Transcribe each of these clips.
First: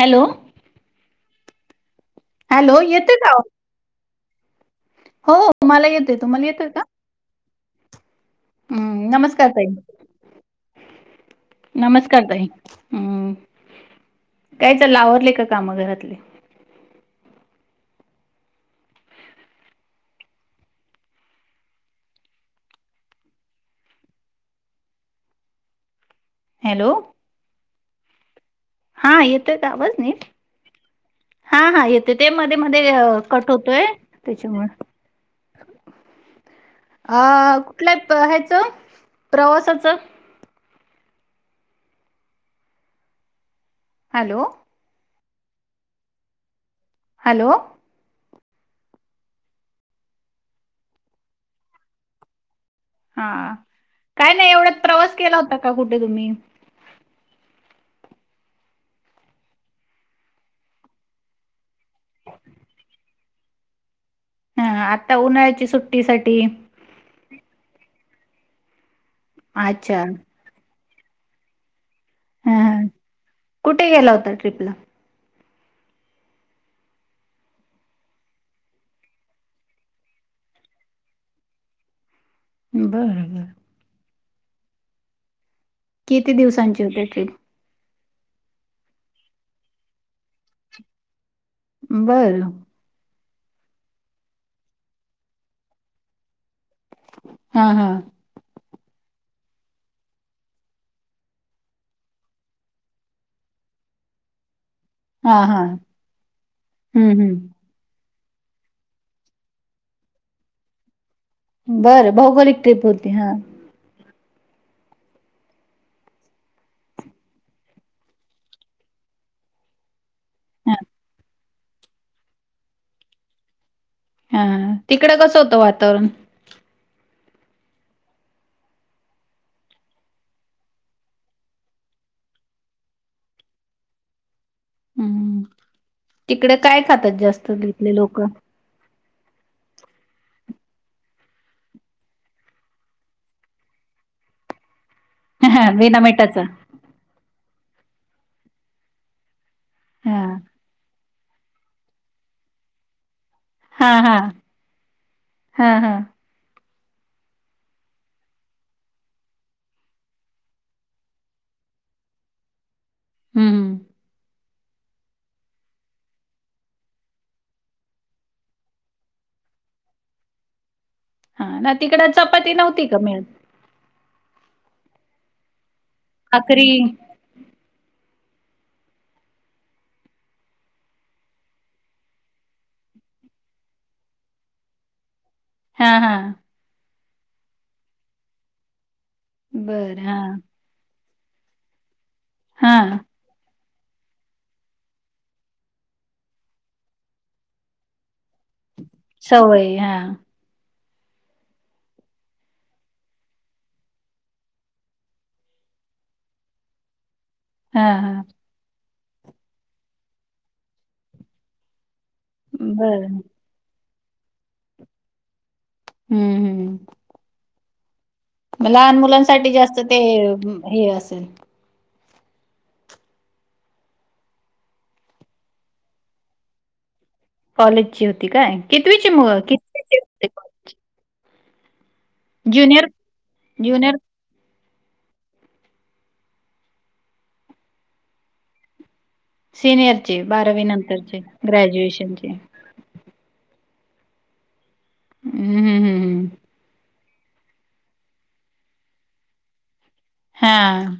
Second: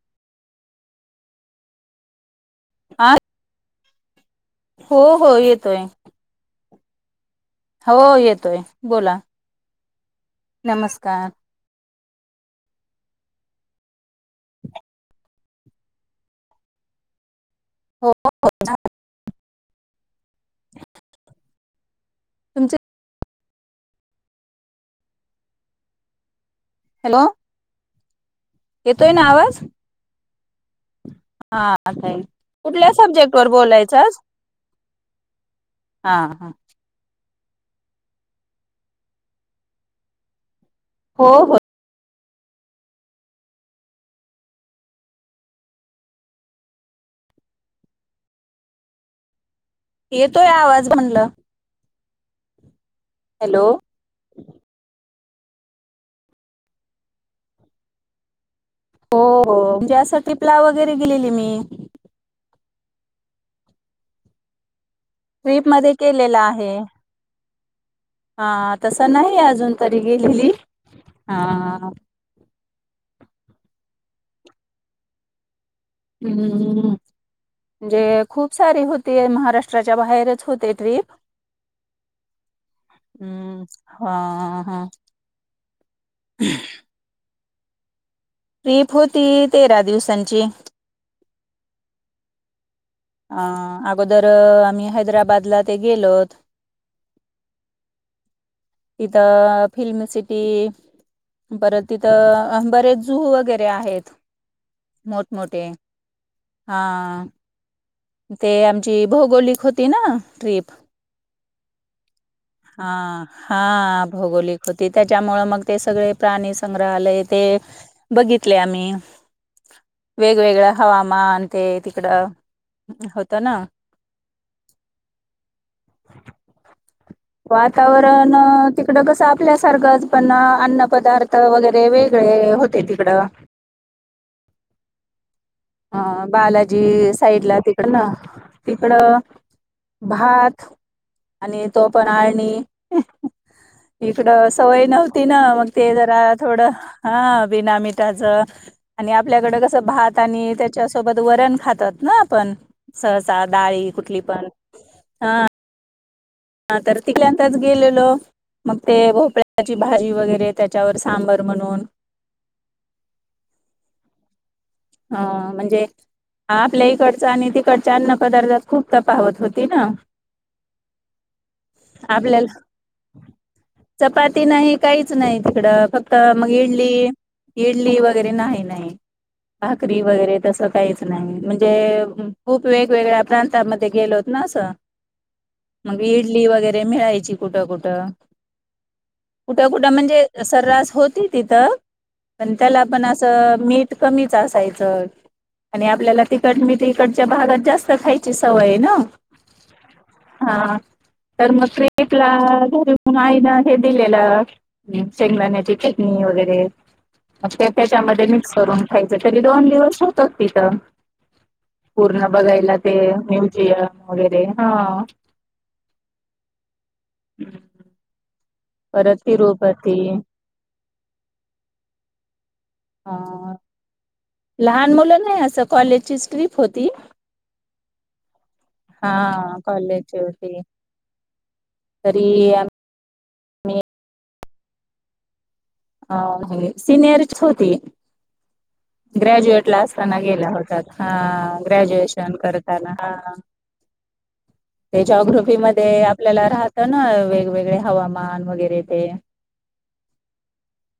Hello hello हा येतोय का. हो मला येतोय. तुम्हाला येतय का? हो येतोय हम्म बोला नमस्कार ताई. नमस्कार नमस्कार ताई हम् काय तर लावरले का काम घरातले हो हो तुमचे हॅलो हा येतोय ना येतय आवाज नाही हा हा येतो ताई ते मध्ये कुठल्या मध्ये सब्जेक्ट वर कट होतोय बोलायचं आज त्याच्यामु हा हा अ कुठल्या ह्याचं प्रवासाचं हो हो हॅलो हॅलो येतोय आवाज म्हणल हा काय नाही एवढा प्रवास केला होता का कुठे तुम्ही हो म्हणजे अस ट प्ला वगैरे गेलेली मी [inaudible] हा आता उन्हाळ्याची ट्रीप मध्ये केलेला सुट्टीसाठी आहे हा तसं नाही अजून तरी अच्छा गेलेली हा हा कुठे गेला होता ट्र्रीपला हम् म्हणजे खूप सारे होते महाराष्ट्राच्या बाहेरच होते ट्रीिप बरं बर हम्म हा हा किती दिवसांची होते ूप प्रीप होती तेरा दिवसांची बरं अं अगोदर आम्ही हैदराबादला ते गेलोत हा हा इदा फिलम सिटी परत तिथं बरेच जू वगैरे आहेत मोठ हा हा मोोठे हा हम्म हम्म ते आमची भौगोलिक होती ना ट्रीप बरं भौगोलिक ट्रिप होती हा भौगोलिक होती त्याच्यामु मग ते सगळे प्राणी संग्रहालय ते बघितले आम्ही [inaudible] वेगवेगळं हा हवामान ते तिकडं होतं ना हा तिकडं कसं होतं वातावरण? वातावरण तिकडं कसं आपल्यासारखंच पण अन्न पदार्थ वगैरे वेगळे होते तिकडं [inaudible] हम्म अ तिकडे काय बालाजी खातात साइड जास्त ला तिकड तिथले ना लोक? तिकडं भात आणि तो पण आणिणी इकड सवय नव्हती ना मग हा, ते बिना जरा मिठाचा थोडं हा बना मिठाच आणि आपल्याकडे कस हा भात आणि त्याच्या सोबत वरण खातात ना आपण सह हा ाळी हा कुठली पण ह हा हा हा तर तिकल्यांतच गेलेलो मग ते भोपळ्याची भाजी वगैरे त्याच्यावर सांबर म्हणून हम्म हा म्हणजे हा आपल्या इकडचं आणि तिकडच्या अन्न पदार्थात खूप त पा होत होती ना हा ना तिकड आपल्याला चपाती नव्हती कामी चपाती नाही काहीच नाही तिकडं फक्त मग भाकरी इडली इडली वगैरे नाही नाही भाकरी वगैरे तसं काहीच नाही म्हणजे खूप वेगवेगळ्या प्रांतामध्ये गेलो होत ना हा म हा इडली वैरे मिळाची कुठ कुठ कुठ कुठ बर हा म्हणजे सर्रास होती तिथं पण हा त्याला पण असं मीठ कच असायच आपल्याला तट मी तडच्या भागात जास्त खा ची सवय आहे ना सवय हा हा तर मग क्रटला घरी म्हून आई ना हे दिलेलं शेंगलाण्याची वगैरे हा हा त्याच्यामध्ये मिक्स करून खायचं तरी दोन दिवस होतात तिथं पूर्ण बघायला ते बर म्युझियम वगैरे हा हम्म हम्म म लहान परत मुलांसाठी जास्त तिरुपती ते हे असेल अ लहान मुलं नाही असं कॉलेजची ट्रिप होती कॉलेजची होती काय? कितवीची हा मग कितवीचे होते कॉलेज? कॉलेजी तरी जुनिर अ सिनियरच होती ग्रॅज्युएट ला सीनियरची असताना गेल्या होत हा नंतरची ग्रॅज्युएशनची. ग्रॅज्युएशन हं, करताना हा ते जओग्रफी हं, हं, मध्ये हं. आपल्याला राहत ना वेगवेगळे हवामान वगैरे ते हां.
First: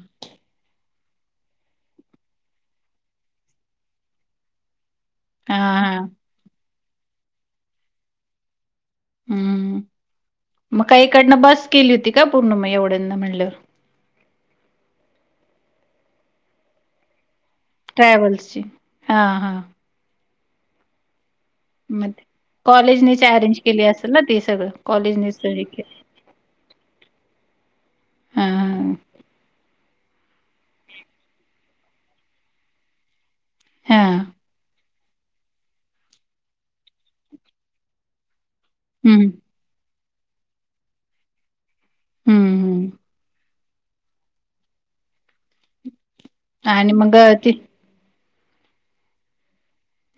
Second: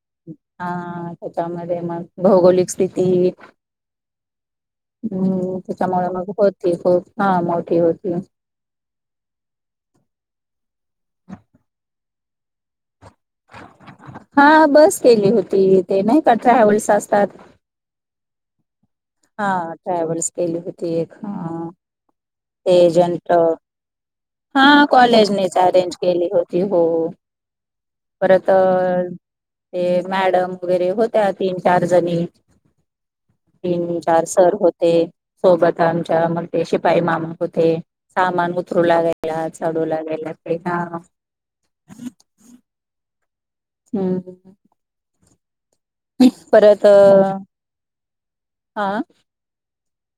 हा ह त्याच्यामध्ये म भौगोलिक स्थिती हां, हम्म त्याच्यामुळे हां. मग होती खूप हा मोठी होती हम्म म का इकडनं बस केली होती का पूर्ण मग एवढ्याना म्हटल्यावर हा बस केली होती ते नाही कठरा्या ह्या वेळेस असतात ट्रॅव्हल्सची हां, हा हां. ट्रॅव्हल्स केली होती एक ह म कॉलेजने अरेंज केली अस हा तसग कॉलेज कॉलेजनेच निसत अरेंज केली होती हो परत ते मॅडम वगैरे होत्या तीन चार जणी तीन चार हां. सर होते सोबत आमच्या मग ते शिपाई मामा होते सामान उतर हं. चढू लागला हा हं, हं. हम्म परत आणि मग अ, ती हा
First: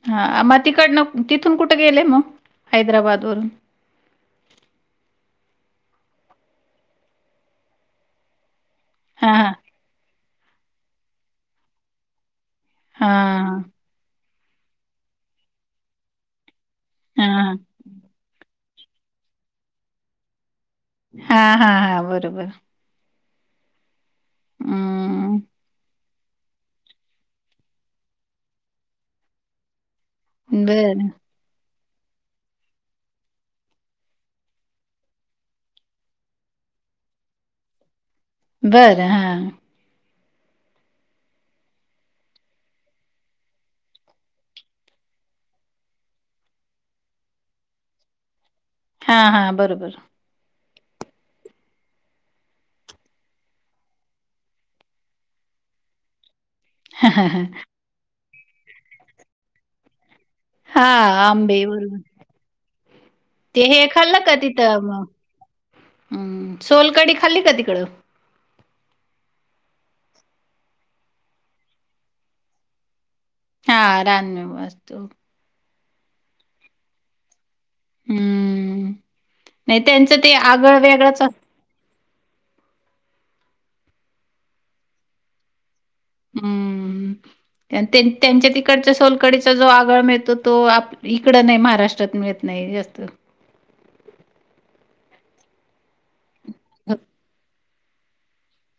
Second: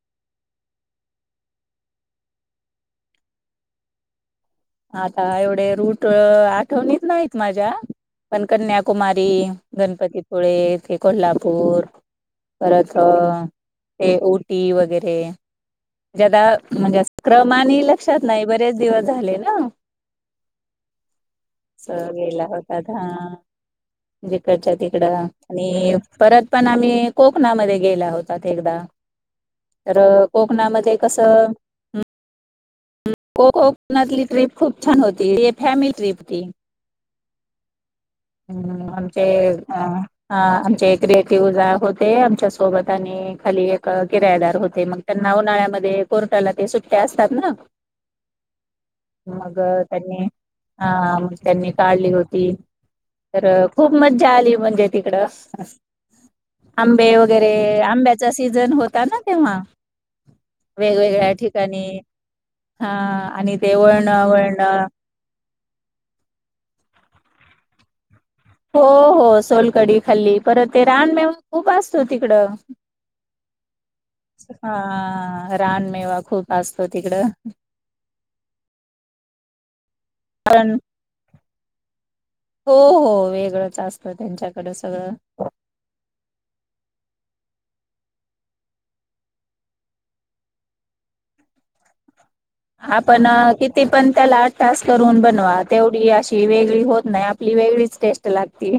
हा मग तिकडनं तिथून कुठे गेले मग हैदराबाद वरून आता एवढे रूट आठवणीत नाहीत माझ्या पण कन्या हां, कुमारी हां. गणपतीपुळे येथे कोल्हापूर परत हा ते उऊटी वगैरे ज्या म्हणजे हा क्रमाने लक्षात नाही बरेच दिवस झाले ना हा हा स हा गेला बरोबर होताात हा जिकडच्या तिकडं हम्म आणि परत पण आम्ही कोकणामध्ये गेल्या होत एकदा तर कोकणामध्ये बरं कसं कोककणातली ट्रिप खूप छान होती जी फॅमिली ट्रीिप तती हम्म बरं हा आमचे अं अ आमचे क्रिएटिव्हज होते आमच्या सोबत आणि खाली एक किरायदार होते मग त्यांना उन्हाळ्यामध्ये कोरटाला ते सुट्टया असतात ना हा हा मग बरोबर. त्यांनी हा मग त्यांनी काढली होती तर खूप मज्जा आली म्हणजे तिकडं आंबे वगैरे आंब्याचा सीझन होता ना तेव्हा. हा वेगवेगळ्या आंबे ठिकाणी बरोबर हा आणि ते हे वळण खाल्लं का वळण. तिथं मग हम्म सोलकडी खाल्ली का तिकडं? हो हो सोलकडी खाल्ली परत ते रान मेव खूप असतो तिकडं. हा रानमेवा हा असतो रानमेवा खूप असतो तिकडं. हम्म नाही त्यांचं ते पण आगळ वेगळंच अस हो हो वेगळंच असतं त्यांच्याकडे सगळं. हम्म. त्यां त्यांच्या तिकडच्या सोलकडीचा जो आगळ मिळतो तो आप इकडं नाही महाराष्ट्रात मिळत. नाही जास्त आपण अ किती पण त्याला टास करून बनवा तेवढी अशी ची वेगळी होत नाही आपली वेगळीच टेस्ट लागते.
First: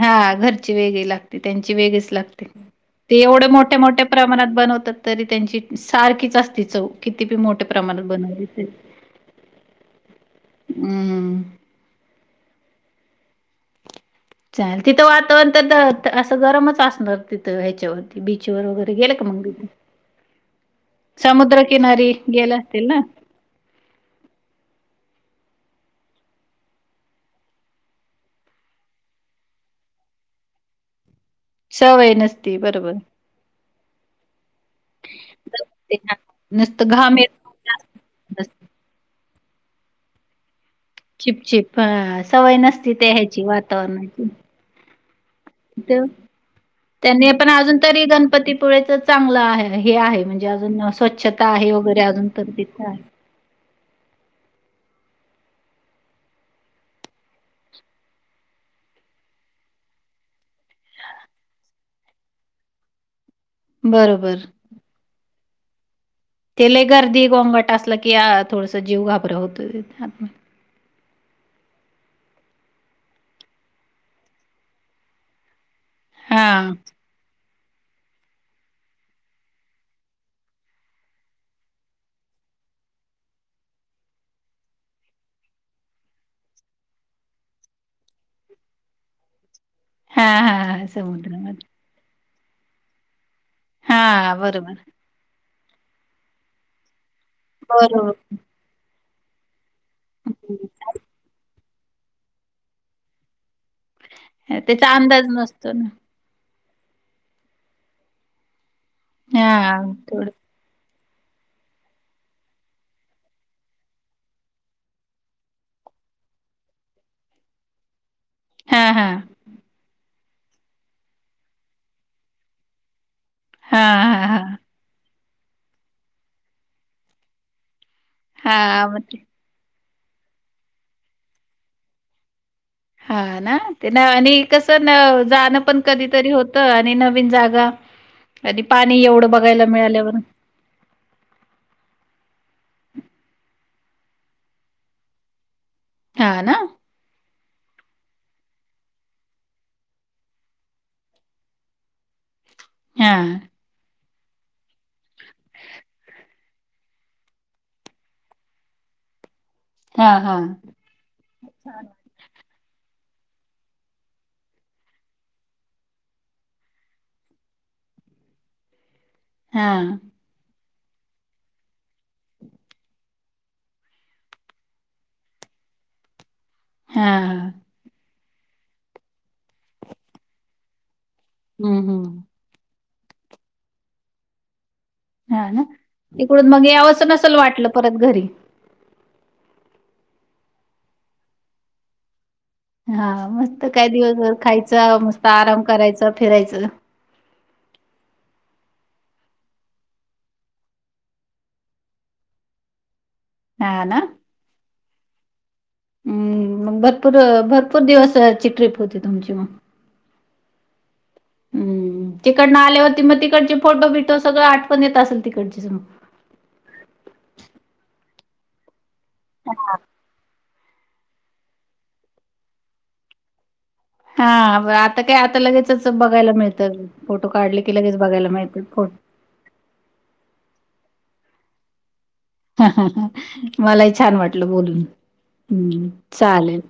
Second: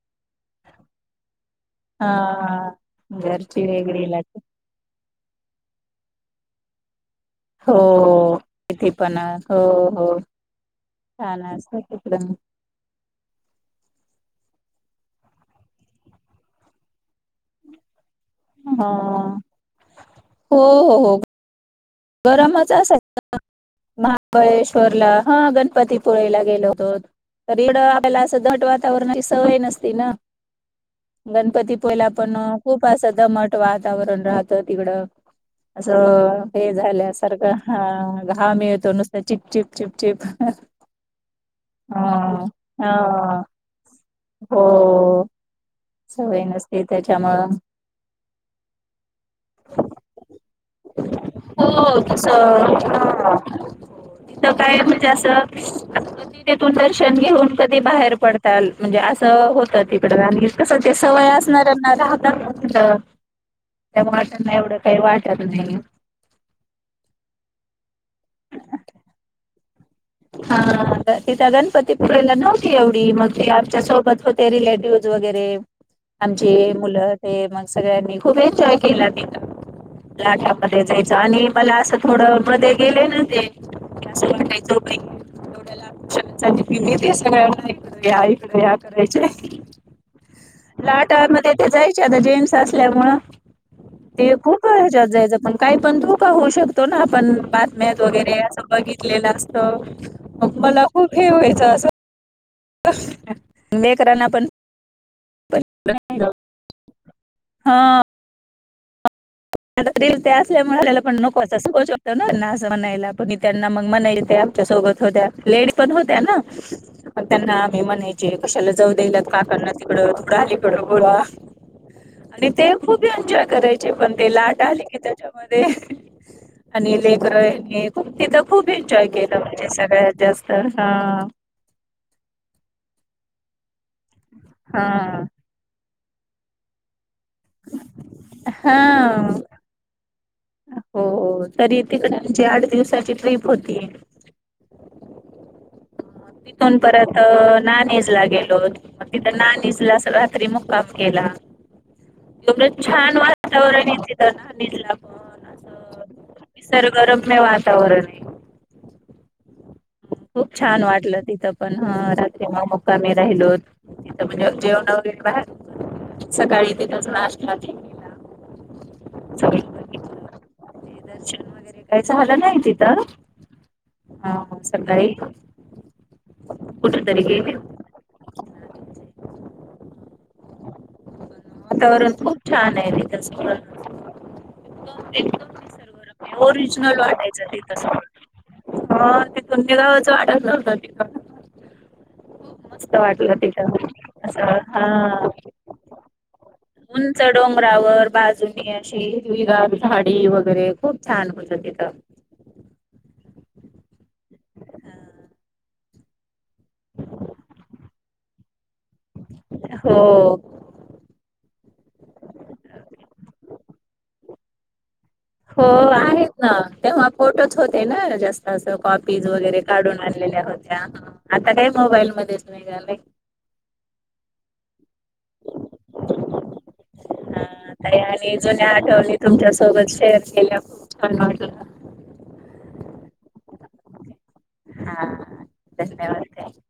हा घरची वेगळी लाग ते त्यांची वेगळीच लागते हा ते एवढ्या घरची मोठ्या-मोठ्या वेगळी लागते प्रमाणात बनवतात. तरी त्यांची सारखीच असती चव. किती बी मोठ्या हो प्रमाणात हो बनवली तरी तिथे पना हो हो. हा हम्म ना असतं तिकडं. चाल तिथं वातावरण तर त असं गरमच असणार तिथं ह्याच्यावर बीच व हा वगैरे गेलं का मग इथं हो हो हो समुद्र गरमच असाय महाबळेश्वरला हा गण पतीपळेला गेलो होतो तरी इडं आपल्याला असं दट वातावरणाची सवय नसती ना. गणपती पळेला सवय पण नसती खूप बरोबर असं दमट वातावरण राह तं तिकड असं हे नुसतं झाल्या घाम येत सारखं हा घाम येतो नुस तं चिप चिप चिप चिपचिप हा सवय नसती हा ते ह्याची वातावरणाची. हो तिथं सवय नस त्यांनी आपण अजून तरी गणपतीपुळेच चांगलं आहे हे आहे म्हणजे अजून स्वच्छता आहे री हो वगैरे तस अजून तर तिथं आहे. ह तर काय म्हणजे असं [unintelligible] दर्शन घेऊन कधी बाहेर पडताल म्हणजे असं तं होतं तिकडे आणि कसं ते सवय असणारऱ्यांना राहता [unintelligible] त्या बरोबर. वाटना एवढं काही वाट [unintelligible] ती लई गर्दी गोंगट असलं की आ थोडस जीव घाबर होतोय. हा हा. तिथं गणपतीपुळेला नव्हती एवढी मग ते आमच्या सोबत होते रिलेटिव्हज वगैरे आमचे हां. मुलं ते मग सगळ्यांनी खूप एन्जॉय केला तिथं लाटामध्ये जायचं आणि मला असं थोडं मध्ये गेले ना ते असं वाटायच [unintelligible] फिल्लीेत सगळ्यांना इकडं या इकडं या करायचे. हां, हां, हां. लाटाळमध्ये ते समुद्रामध्ये. जायचे आता जेंट्स असल्यामुळं ते हां, खूप बरोबर. ह्याच्यात जायचं पण काही पण धोका होऊ शकतो ना पण बातम्यात बरोबर. वगैरे अस बघितलेलं असतं मग मला खूप हे व्हायचं असं [unintelligible] पण त्याचा अंदाज नसतो ना हा आता हां, रील थोडं. ते असल्यामुळे आपल्याला - पण नको असत [unintelligible] त्यांना मग मानायला आमच्या सोबत होत्या लेडी पण हो- - त्याना मग त्यांना आम्ही म्हणे जे कशाला जाऊ हां, हां. देयल्यात काकांना तिकडं तुक अलीकडं गोळा आणि ते खूप एन्जॉय करायचे हां, पण हां, ते हां. लाट आले की त्याच्यामध्ये आणि लेकर [unintelligible] खूप तिथं खूप हां, मग एन्जॉय ते केलं म्हणजे सगळ्यात जास्त हा हा ना ते ना आणि कसं न हा जाणं पण कधीतरी होतं आणि - विन जागा आणि पाणी हा एवढं बघायला मिळाल्यावर हो तरी तिकडे आमची आठ दिवसाची ट्रिप होती हां ना. तिथुन परत त नाणीज ला गेलो मग तिथ नाणीजला अस रात्री मुक्काम केला एवढं हा छान वातावरण येते त्या नानिजला पण असं निसर्गरम्य वातावरणाय हा हा खूप छान वाटलं तिथं पण ह रात्री मध्ये कामी राहिलो तिथं म्हणजे जेवण वगैरे बाहेर [unintelligible] सकाळी तिथंच नाश्ता ते केला हा अे दर्शन वगैरे काहीच झालं नाही तिथं हा हा सकाळी कुठ हा तरी गेले होते हम्म वातावरण हम्म खूप छान आहे [unintelligible] एकदम एकदम हा ना निसर्गरम्य तिकडून मग ओरिजनल यावंसं नसेल वाटायचं ते वाटलं तस परत घरी हा तिथून ते गावाचं वाटत नव्हत तिथं खूप मस्त हा वाटलं मस्त तिथं काय दिवसभर असं खायचं मस्त हा आराम करायचं फिरायचं उंच डोंगरावर बाजूनी अशी हिरवीगार झाडी वगैरे खूप छान होतात तथं हा ना हम् मग भरपूर भरपूर दिवसाची ट्रिप होती तुमची मग हो हम्म तिकडनं आल्यावरती मग तिकडचे फोटो बिटो सगळं आठवणीत असल हो आहेत ना तेव्हा फोटोच होते ना जास्त अस कॉपीज वगैरे काढून आणलेल्या होत्या आता काय मोबाईल मध्येच निघायलयं हा [unintelligible] आता ते आता लगेच बघायला मिळतं फोटो हा काढले की लगेच ताई बघायला मिळत फोटो तयार केल्या खूप छान वाटलं [unintelligible] मलाही छान वाटलं बोलून हा हम् धन्यवाद चालेल ताई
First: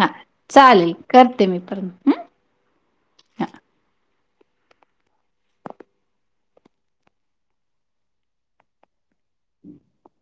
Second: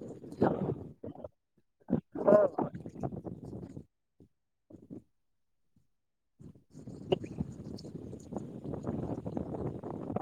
हा चालेल करते मी परंत हं हो [inaudible] [inaudible]